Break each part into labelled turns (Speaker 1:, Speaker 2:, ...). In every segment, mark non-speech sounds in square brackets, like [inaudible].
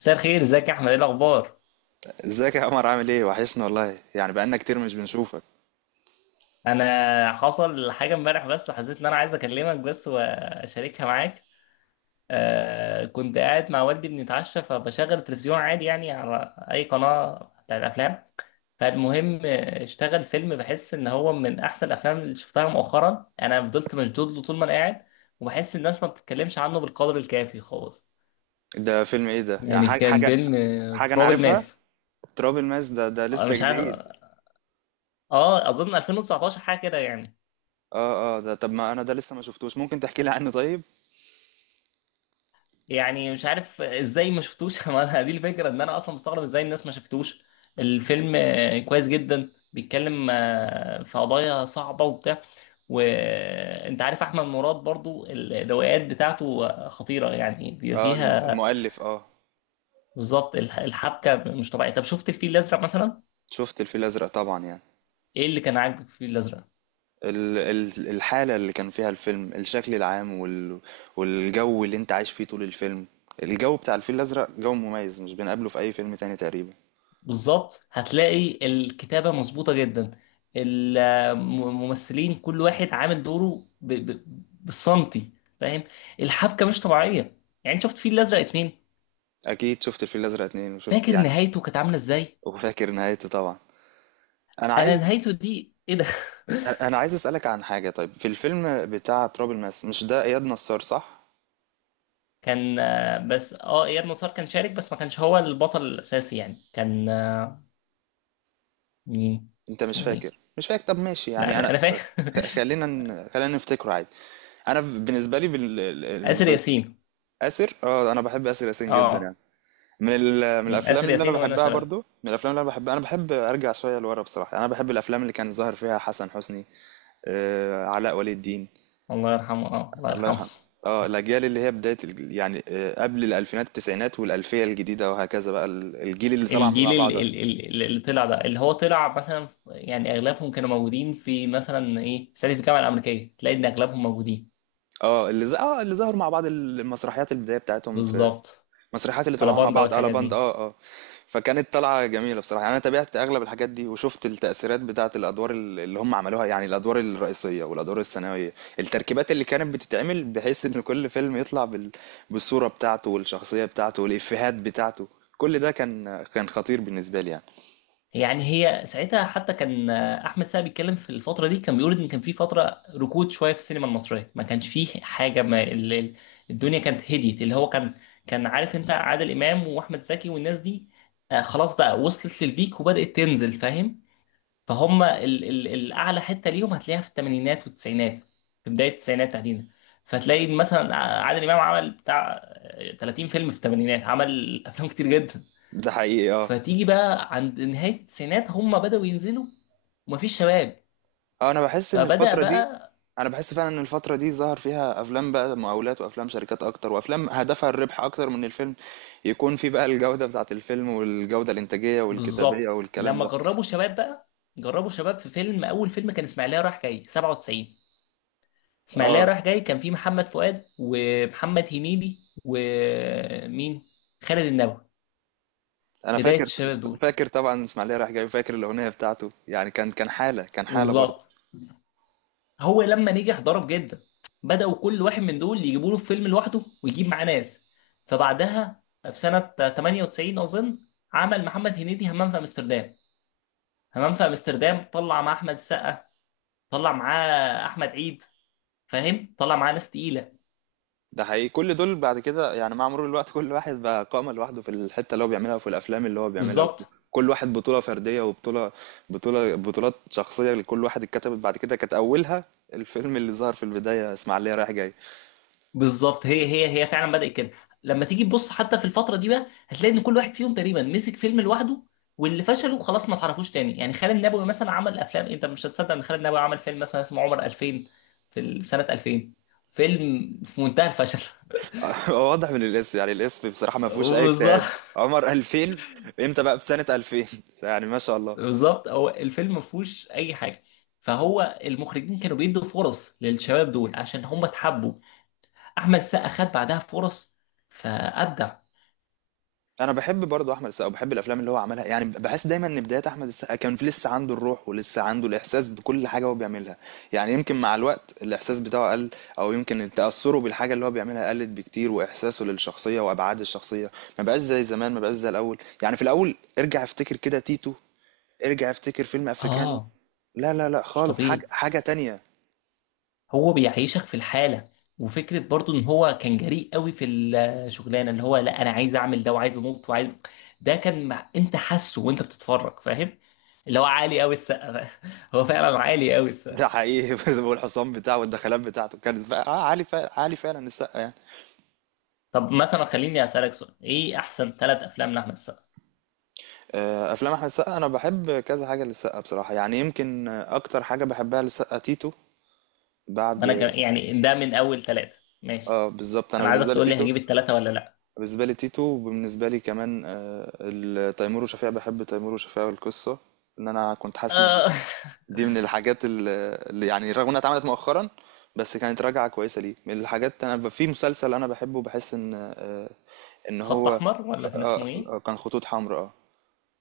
Speaker 1: مساء الخير، ازيك يا احمد؟ ايه الاخبار؟
Speaker 2: ازيك يا عمر، عامل ايه؟ وحشني والله، يعني بقالنا كتير مش بنشوفك.
Speaker 1: انا حصل حاجه امبارح بس حسيت ان انا عايز اكلمك بس واشاركها معاك. كنت قاعد مع والدي بنتعشى، فبشغل التلفزيون عادي يعني، على اي قناه بتاع الافلام. فالمهم، اشتغل فيلم بحس ان هو من احسن الافلام اللي شفتها مؤخرا، يعني انا فضلت مشدود له طول ما انا قاعد، وبحس الناس ما بتتكلمش عنه بالقدر الكافي خالص.
Speaker 2: ده فيلم ايه ده؟ يعني
Speaker 1: يعني
Speaker 2: حاجة
Speaker 1: كان
Speaker 2: حاجة
Speaker 1: فيلم،
Speaker 2: حاجة انا
Speaker 1: تراب
Speaker 2: عارفها.
Speaker 1: الماس.
Speaker 2: تراب الماس ده
Speaker 1: أنا
Speaker 2: لسه
Speaker 1: مش عارف،
Speaker 2: جديد.
Speaker 1: اه اظن 2019 حاجه كده يعني.
Speaker 2: اه اه، ده طب ما انا ده لسه ما شفتوش، ممكن تحكي لي عنه طيب؟
Speaker 1: يعني مش عارف ازاي ما شفتوش. [laughs] ما أنا دي الفكره، ان انا اصلا مستغرب ازاي الناس ما شفتوش. الفيلم كويس جدا، بيتكلم في قضايا صعبه وبتاع. وانت عارف احمد مراد برضو، الروايات بتاعته خطيره، يعني بيبقى
Speaker 2: اه،
Speaker 1: فيها
Speaker 2: المؤلف، اه.
Speaker 1: بالظبط. الحبكه مش طبيعيه. طب شفت الفيل الازرق مثلا؟
Speaker 2: شفت الفيل الازرق طبعا يعني.
Speaker 1: ايه اللي كان عاجبك في الفيل الازرق؟
Speaker 2: ال الحالة اللي كان فيها الفيلم، الشكل العام والجو اللي انت عايش فيه طول الفيلم. الجو بتاع الفيل الازرق جو مميز، مش بنقابله في اي فيلم تاني تقريبا.
Speaker 1: بالظبط، هتلاقي الكتابة مظبوطة جدا. الممثلين كل واحد عامل دوره بالسنتي. فاهم. الحبكة مش طبيعية. يعني شفت فيل الأزرق اتنين؟
Speaker 2: اكيد شفت الفيل الازرق 2، وشفت
Speaker 1: فاكر
Speaker 2: يعني.
Speaker 1: نهايته كانت عاملة ازاي؟
Speaker 2: وفاكر نهايته طبعا. انا
Speaker 1: انا
Speaker 2: عايز
Speaker 1: نهايته دي ايه ده!
Speaker 2: انا عايز اسالك عن حاجه. طيب في الفيلم بتاع تراب الماس، مش ده اياد نصار، صح؟
Speaker 1: [laughs] كان بس اياد نصار كان شارك بس ما كانش هو البطل الاساسي، يعني كان مين؟
Speaker 2: انت مش
Speaker 1: اسمه ايه؟
Speaker 2: فاكر؟ مش فاكر. طب ماشي،
Speaker 1: لا
Speaker 2: يعني
Speaker 1: انا
Speaker 2: انا،
Speaker 1: انا فاكر.
Speaker 2: خلينا خلينا نفتكره عادي. انا بالنسبه لي
Speaker 1: [laughs] آسر
Speaker 2: بالمسلسل.
Speaker 1: ياسين.
Speaker 2: اسر، اه، انا بحب اسر ياسين جدا يعني.
Speaker 1: اه.
Speaker 2: من الافلام
Speaker 1: آسر
Speaker 2: اللي انا
Speaker 1: ياسين وانا
Speaker 2: بحبها
Speaker 1: شرف.
Speaker 2: برضو. من الافلام اللي انا بحبها، انا بحب ارجع شويه لورا بصراحه، يعني انا بحب الافلام اللي كان ظاهر فيها حسن حسني، آه، علاء ولي الدين.
Speaker 1: الله يرحمه، اه، الله
Speaker 2: الله
Speaker 1: يرحمه.
Speaker 2: يرحمه. اه، الاجيال اللي هي بدايه يعني، قبل الالفينات، التسعينات والالفيه الجديده وهكذا، بقى الجيل اللي طلع مع
Speaker 1: الجيل
Speaker 2: بعض.
Speaker 1: اللي طلع ده، اللي هو طلع مثلا يعني اغلبهم كانوا موجودين في مثلا ايه، صعيدي في الجامعه الامريكيه، تلاقي ان اغلبهم موجودين.
Speaker 2: اه، اللي ظهروا مع بعض المسرحيات، البدايه بتاعتهم في
Speaker 1: بالظبط.
Speaker 2: المسرحيات اللي
Speaker 1: على
Speaker 2: طلعوها مع
Speaker 1: باندا
Speaker 2: بعض على
Speaker 1: والحاجات
Speaker 2: بند،
Speaker 1: دي.
Speaker 2: اه اه. فكانت طلعه جميله بصراحه يعني. انا تابعت اغلب الحاجات دي وشفت التاثيرات بتاعه الادوار اللي هم عملوها، يعني الادوار الرئيسيه والادوار الثانويه، التركيبات اللي كانت بتتعمل بحيث ان كل فيلم يطلع بالصوره بتاعته والشخصيه بتاعته والافيهات بتاعته. كل ده كان خطير بالنسبه لي يعني.
Speaker 1: يعني هي ساعتها حتى كان احمد سعد بيتكلم في الفتره دي، كان بيقول ان كان في فتره ركود شويه في السينما المصريه، ما كانش فيه حاجه، ما الدنيا كانت هديت. اللي هو كان كان عارف، انت عادل امام واحمد زكي والناس دي خلاص بقى، وصلت للبيك وبدات تنزل. فاهم؟ فهم ال الاعلى حته ليهم هتلاقيها في الثمانينات والتسعينات، في بدايه التسعينات تحديدا. فتلاقي مثلا عادل امام عمل بتاع 30 فيلم في الثمانينات، عمل افلام كتير جدا.
Speaker 2: ده حقيقي، اه.
Speaker 1: فتيجي بقى عند نهايه التسعينات، هم بداوا ينزلوا، ومفيش شباب،
Speaker 2: اه،
Speaker 1: فبدأ بقى.
Speaker 2: انا بحس فعلا ان الفترة دي ظهر فيها افلام بقى مقاولات، وافلام شركات اكتر، وافلام هدفها الربح اكتر من الفيلم يكون في بقى الجودة بتاعت الفيلم، والجودة الانتاجية والكتابية
Speaker 1: بالظبط.
Speaker 2: والكلام
Speaker 1: لما
Speaker 2: ده.
Speaker 1: جربوا شباب بقى، جربوا شباب في فيلم، اول فيلم كان اسماعيليه رايح جاي 97. اسماعيليه
Speaker 2: اه،
Speaker 1: رايح جاي كان فيه محمد فؤاد ومحمد هنيدي ومين؟ خالد النبوي.
Speaker 2: انا
Speaker 1: بدايه
Speaker 2: فاكر
Speaker 1: الشباب دول.
Speaker 2: فاكر طبعا. اسماعيليه رايح جاي، فاكر الاغنية بتاعته يعني. كان حالة، كان حالة برضه.
Speaker 1: بالظبط. هو لما نجح ضرب جدا، بداوا كل واحد من دول يجيبوا له فيلم لوحده ويجيب معاه ناس. فبعدها في سنه 98 اظن، عمل محمد هنيدي همام في امستردام. همام في امستردام طلع مع احمد السقا، طلع معاه احمد عيد، فاهم، طلع معاه ناس تقيله.
Speaker 2: ده حقيقي. كل دول بعد كده يعني، مع مرور الوقت كل واحد بقى قائمة لوحده في الحتة اللي هو بيعملها وفي الأفلام اللي هو بيعملها.
Speaker 1: بالظبط.
Speaker 2: كل واحد بطولة فردية، وبطولة بطولة بطولات شخصية لكل واحد اتكتبت بعد كده، كانت أولها الفيلم اللي ظهر في البداية، إسماعيلية رايح جاي.
Speaker 1: بالظبط، هي فعلا بدأت كده. لما تيجي تبص حتى في الفترة دي بقى، هتلاقي ان كل واحد فيهم تقريبا مسك فيلم لوحده، واللي فشلوا خلاص ما تعرفوش تاني. يعني خالد النبوي مثلا عمل افلام انت مش هتصدق، ان خالد النبوي عمل فيلم مثلا اسمه عمر 2000، في سنة 2000، فيلم في منتهى الفشل.
Speaker 2: [laughs] هو واضح من الاسم، يعني الاسم بصراحة ما فيهوش أي
Speaker 1: [laughs]
Speaker 2: اجتهاد.
Speaker 1: بالظبط.
Speaker 2: عمر 2000. امتى بقى في سنة 2000؟ [laughs] يعني ما شاء الله.
Speaker 1: بالظبط، هو الفيلم ما فيهوش اي حاجه. فهو المخرجين كانوا بيدوا فرص للشباب دول عشان هم اتحبوا. احمد السقا خد بعدها فرص، فابدع.
Speaker 2: أنا باحب برضه أحمد السقا وباحب الأفلام اللي هو عملها، يعني باحس دايمًا إن بدايات أحمد السقا كان في لسه عنده الروح ولسه عنده الإحساس بكل حاجة هو بيعملها، يعني يمكن مع الوقت الإحساس بتاعه قل، أو يمكن تأثره بالحاجة اللي هو بيعملها قلت بكتير، وإحساسه للشخصية وأبعاد الشخصية ما بقاش زي زمان، ما بقاش زي الأول. يعني في الأول ارجع افتكر كده تيتو، ارجع افتكر فيلم أفريكانو،
Speaker 1: اه،
Speaker 2: لا لا لأ
Speaker 1: مش
Speaker 2: خالص، حاجة
Speaker 1: طبيعي.
Speaker 2: تانية.
Speaker 1: هو بيعيشك في الحالة. وفكرة برضو ان هو كان جريء قوي في الشغلانة، اللي هو لا انا عايز اعمل ده، وعايز انط، وعايز، ده كان مع، انت حاسه وانت بتتفرج، فاهم؟ اللي هو عالي قوي السقا! [laughs] هو فعلا عالي قوي السقا.
Speaker 2: ده حقيقي. [laughs] والحصان بتاعه والدخلات بتاعته كانت بقى آه، عالي فعلًا، عالي فعلًا السقا يعني.
Speaker 1: طب مثلا خليني اسالك سؤال، ايه احسن ثلاث افلام لاحمد السقا؟
Speaker 2: افلام احمد السقا، انا بحب كذا حاجه للسقا بصراحه، يعني يمكن اكتر حاجه بحبها للسقا تيتو. بعد،
Speaker 1: يعني ده من اول ثلاثة، ماشي.
Speaker 2: اه بالظبط، انا
Speaker 1: انا عايزك تقول لي، هجيب الثلاثة ولا لا؟
Speaker 2: بالنسبه لي تيتو وبالنسبه لي كمان، تيمور وشفيقة. بحب تيمور وشفيقة، والقصه ان انا كنت حاسس ان دي
Speaker 1: آه.
Speaker 2: دي من الحاجات اللي يعني رغم انها اتعملت مؤخرا، بس كانت راجعه كويسه ليه. من الحاجات انا في مسلسل انا بحبه، بحس ان، آه، ان
Speaker 1: [laughs] خط
Speaker 2: هو
Speaker 1: احمر، ولا كان
Speaker 2: آه،
Speaker 1: اسمه ايه؟
Speaker 2: آه، كان خطوط حمراء، اه.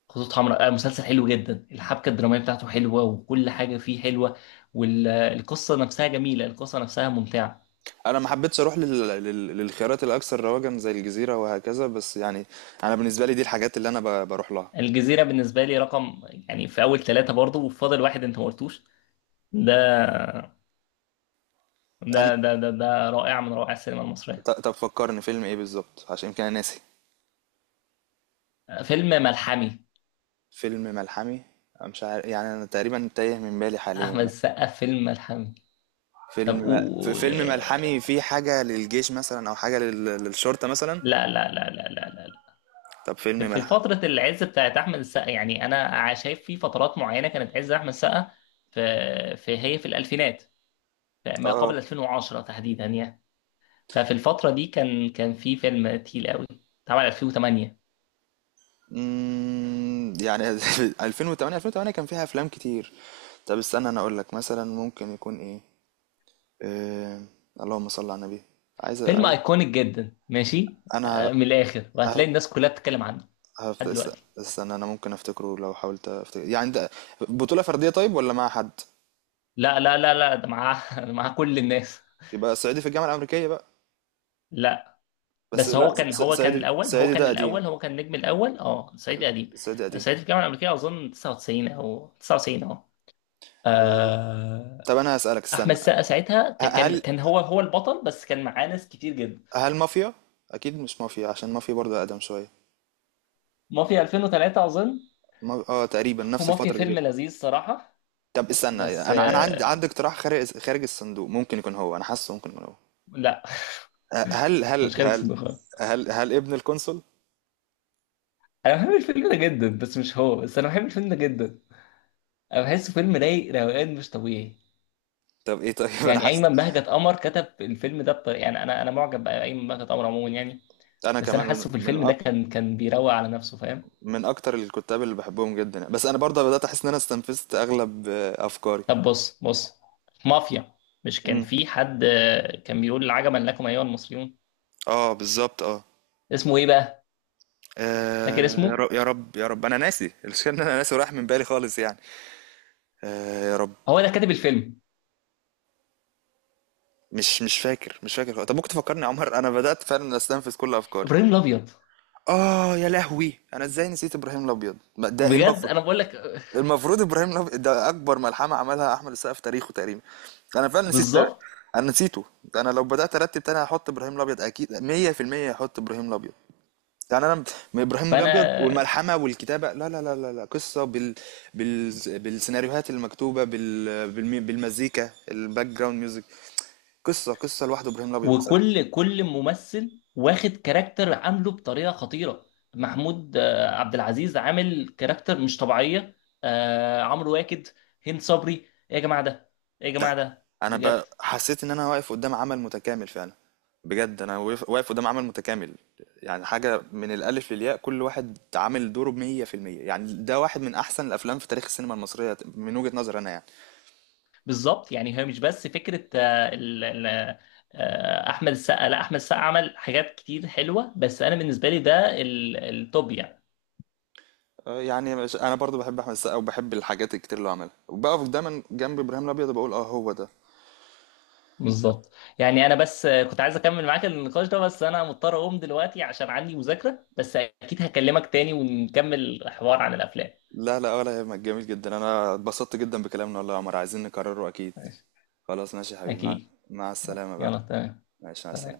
Speaker 1: خطوط حمراء، آه، مسلسل حلو جدا. الحبكه الدراميه بتاعته حلوه وكل حاجه فيه حلوه، والقصه نفسها جميله، القصه نفسها ممتعه.
Speaker 2: انا ما حبيتش اروح للخيارات الاكثر رواجا زي الجزيره وهكذا، بس يعني انا بالنسبه لي دي الحاجات اللي انا بروح لها.
Speaker 1: الجزيره بالنسبه لي رقم، يعني في اول ثلاثه برضه. وفاضل واحد، انت ما قلتوش ده.
Speaker 2: أنا...
Speaker 1: ده رائع من روائع السينما المصريه.
Speaker 2: طب فكرني فيلم ايه بالظبط، عشان يمكن انا ناسي.
Speaker 1: فيلم ملحمي.
Speaker 2: فيلم ملحمي. أنا مش عارف يعني، انا تقريبا تايه من بالي حاليا
Speaker 1: احمد
Speaker 2: يعني.
Speaker 1: السقا فيلم ملحمي. طب
Speaker 2: في
Speaker 1: و،
Speaker 2: فيلم ملحمي فيه حاجه للجيش مثلا، او حاجه للشرطه مثلا.
Speaker 1: لا لا لا لا لا لا لا.
Speaker 2: طب فيلم
Speaker 1: في في
Speaker 2: ملحمي،
Speaker 1: فتره العز بتاعت احمد السقا. يعني انا شايف في فترات معينه كانت عز احمد السقا، في، في هي في الالفينات، ما قبل
Speaker 2: اه.
Speaker 1: 2010 تحديدا يعني. ففي الفترة دي كان في فيلم تقيل قوي، اتعمل 2008.
Speaker 2: يعني. [laughs] 2008، 2008 كان فيها افلام كتير. طب استنى انا اقول لك، مثلا ممكن يكون ايه؟ إيه... اللهم صل على النبي. عايز
Speaker 1: فيلم
Speaker 2: عايز
Speaker 1: ايكونيك جدا، ماشي،
Speaker 2: انا
Speaker 1: من الاخر،
Speaker 2: ه-
Speaker 1: وهتلاقي الناس كلها بتتكلم عنه لحد دلوقتي.
Speaker 2: استنى. انا ممكن افتكره لو حاولت افتكر يعني ده. بطولة فردية طيب، ولا مع حد؟
Speaker 1: لا لا لا لا، ده معاه، [laughs] معاه كل الناس.
Speaker 2: يبقى صعيدي في الجامعة الأمريكية بقى.
Speaker 1: لا
Speaker 2: بس
Speaker 1: بس هو
Speaker 2: لا،
Speaker 1: كان، هو كان
Speaker 2: صعيدي،
Speaker 1: الاول، هو
Speaker 2: صعيدي
Speaker 1: كان
Speaker 2: ده قديم.
Speaker 1: الاول، هو كان النجم الاول. اه، صعيدي قديم.
Speaker 2: صعيدي قديم.
Speaker 1: صعيدي في الجامعة الأمريكية أظن 99 أو 99، اه.
Speaker 2: إيه...
Speaker 1: آه،
Speaker 2: طب انا هسألك،
Speaker 1: أحمد
Speaker 2: استنى.
Speaker 1: السقا ساعتها كان،
Speaker 2: هل
Speaker 1: هو هو البطل، بس كان معاه ناس كتير جدا.
Speaker 2: هل مافيا؟ اكيد مش مافيا، عشان مافيا برضه اقدم شوية.
Speaker 1: مافيا 2003 أظن،
Speaker 2: تقريبا نفس
Speaker 1: ومافيا
Speaker 2: الفترة دي كده.
Speaker 1: فيلم لذيذ صراحة،
Speaker 2: طب استنى،
Speaker 1: بس
Speaker 2: انا عندي اقتراح خارج الصندوق، ممكن يكون هو. انا حاسه ممكن يكون هو،
Speaker 1: لا.
Speaker 2: أه، هل
Speaker 1: [laughs] هو
Speaker 2: هل
Speaker 1: مش خالد
Speaker 2: هل
Speaker 1: صديق خالص.
Speaker 2: هل هل ابن القنصل؟
Speaker 1: انا بحب الفيلم ده جدا بس مش هو، بس انا بحب الفيلم ده جدا. انا بحسه فيلم رايق روقان مش طبيعي.
Speaker 2: طب ايه طيب. [laughs] انا
Speaker 1: يعني
Speaker 2: حاسس،
Speaker 1: ايمن بهجت قمر كتب الفيلم ده بطريقة، يعني انا معجب بايمن بهجت قمر عموما يعني،
Speaker 2: انا
Speaker 1: بس انا
Speaker 2: كمان
Speaker 1: حاسه في الفيلم ده كان بيروق على نفسه، فاهم.
Speaker 2: من اكتر الكتاب اللي بحبهم جدا يعني. بس انا برضه بدأت احس ان انا استنفذت اغلب افكاري.
Speaker 1: طب بص بص، مافيا، مش كان في
Speaker 2: امم
Speaker 1: حد كان بيقول عجبا لكم ايها المصريون؟
Speaker 2: اه بالظبط، اه.
Speaker 1: اسمه ايه بقى؟
Speaker 2: آه،
Speaker 1: فاكر
Speaker 2: يا
Speaker 1: اسمه؟
Speaker 2: رب يا رب يا رب، انا ناسي. المشكله ان انا ناسي وراح من بالي خالص يعني. يا رب.
Speaker 1: هو ده كاتب الفيلم.
Speaker 2: مش فاكر مش فاكر خالص. طب ممكن تفكرني يا عمر، انا بدأت فعلا استنفذ كل افكاري.
Speaker 1: ابراهيم الابيض.
Speaker 2: اه يا لهوي، انا ازاي نسيت ابراهيم الابيض، ما ده ايه
Speaker 1: بجد،
Speaker 2: المفروض.
Speaker 1: انا بقول لك
Speaker 2: المفروض ابراهيم، ده اكبر ملحمه عملها احمد السقا في تاريخه تقريبا. انا فعلا نسيت،
Speaker 1: بالظبط.
Speaker 2: انا نسيته. انا لو بدات ارتب تاني هحط ابراهيم الابيض، اكيد 100% هحط ابراهيم الابيض. يعني انا، من ابراهيم
Speaker 1: فانا،
Speaker 2: الابيض والملحمه والكتابه، لا لا لا لا، لا. قصه، بال... بالسيناريوهات المكتوبه، بالمزيكا، الباك جراوند ميوزك. قصه لوحده ابراهيم الابيض بصراحه.
Speaker 1: وكل ممثل واخد كاركتر عامله بطريقه خطيره. محمود عبد العزيز عامل كاركتر مش طبيعيه، عمرو واكد، هند صبري، ايه يا جماعه ده! ايه يا
Speaker 2: ده
Speaker 1: جماعه ده
Speaker 2: انا
Speaker 1: بجد!
Speaker 2: حسيت ان انا واقف قدام عمل متكامل فعلا. بجد انا واقف، واقف قدام عمل متكامل. يعني حاجة من الألف للياء، كل واحد عامل دوره ب100%. يعني ده واحد من أحسن الأفلام في تاريخ السينما المصرية من وجهة نظري أنا يعني.
Speaker 1: بالظبط. يعني هي مش بس فكره احمد السقا، لا احمد السقا عمل حاجات كتير حلوه، بس انا بالنسبه لي ده التوب يعني.
Speaker 2: يعني أنا برضو بحب أحمد السقا، وبحب الحاجات الكتير اللي هو عملها، وبقف دايما جنب إبراهيم الأبيض، وبقول، أه، هو ده.
Speaker 1: بالظبط. يعني انا بس كنت عايز اكمل معاك النقاش ده، بس انا مضطر اقوم دلوقتي عشان عندي مذاكرة، بس اكيد هكلمك تاني ونكمل الحوار عن الافلام.
Speaker 2: لا لا، ولا يهمك، جميل جدا. أنا اتبسطت جدا بكلامنا والله يا عمر، عايزين نكرره أكيد.
Speaker 1: ماشي.
Speaker 2: خلاص ماشي يا حبيبي،
Speaker 1: اكيد.
Speaker 2: مع السلامة بقى.
Speaker 1: يلا.
Speaker 2: ماشي، مع
Speaker 1: تمام.
Speaker 2: السلامة.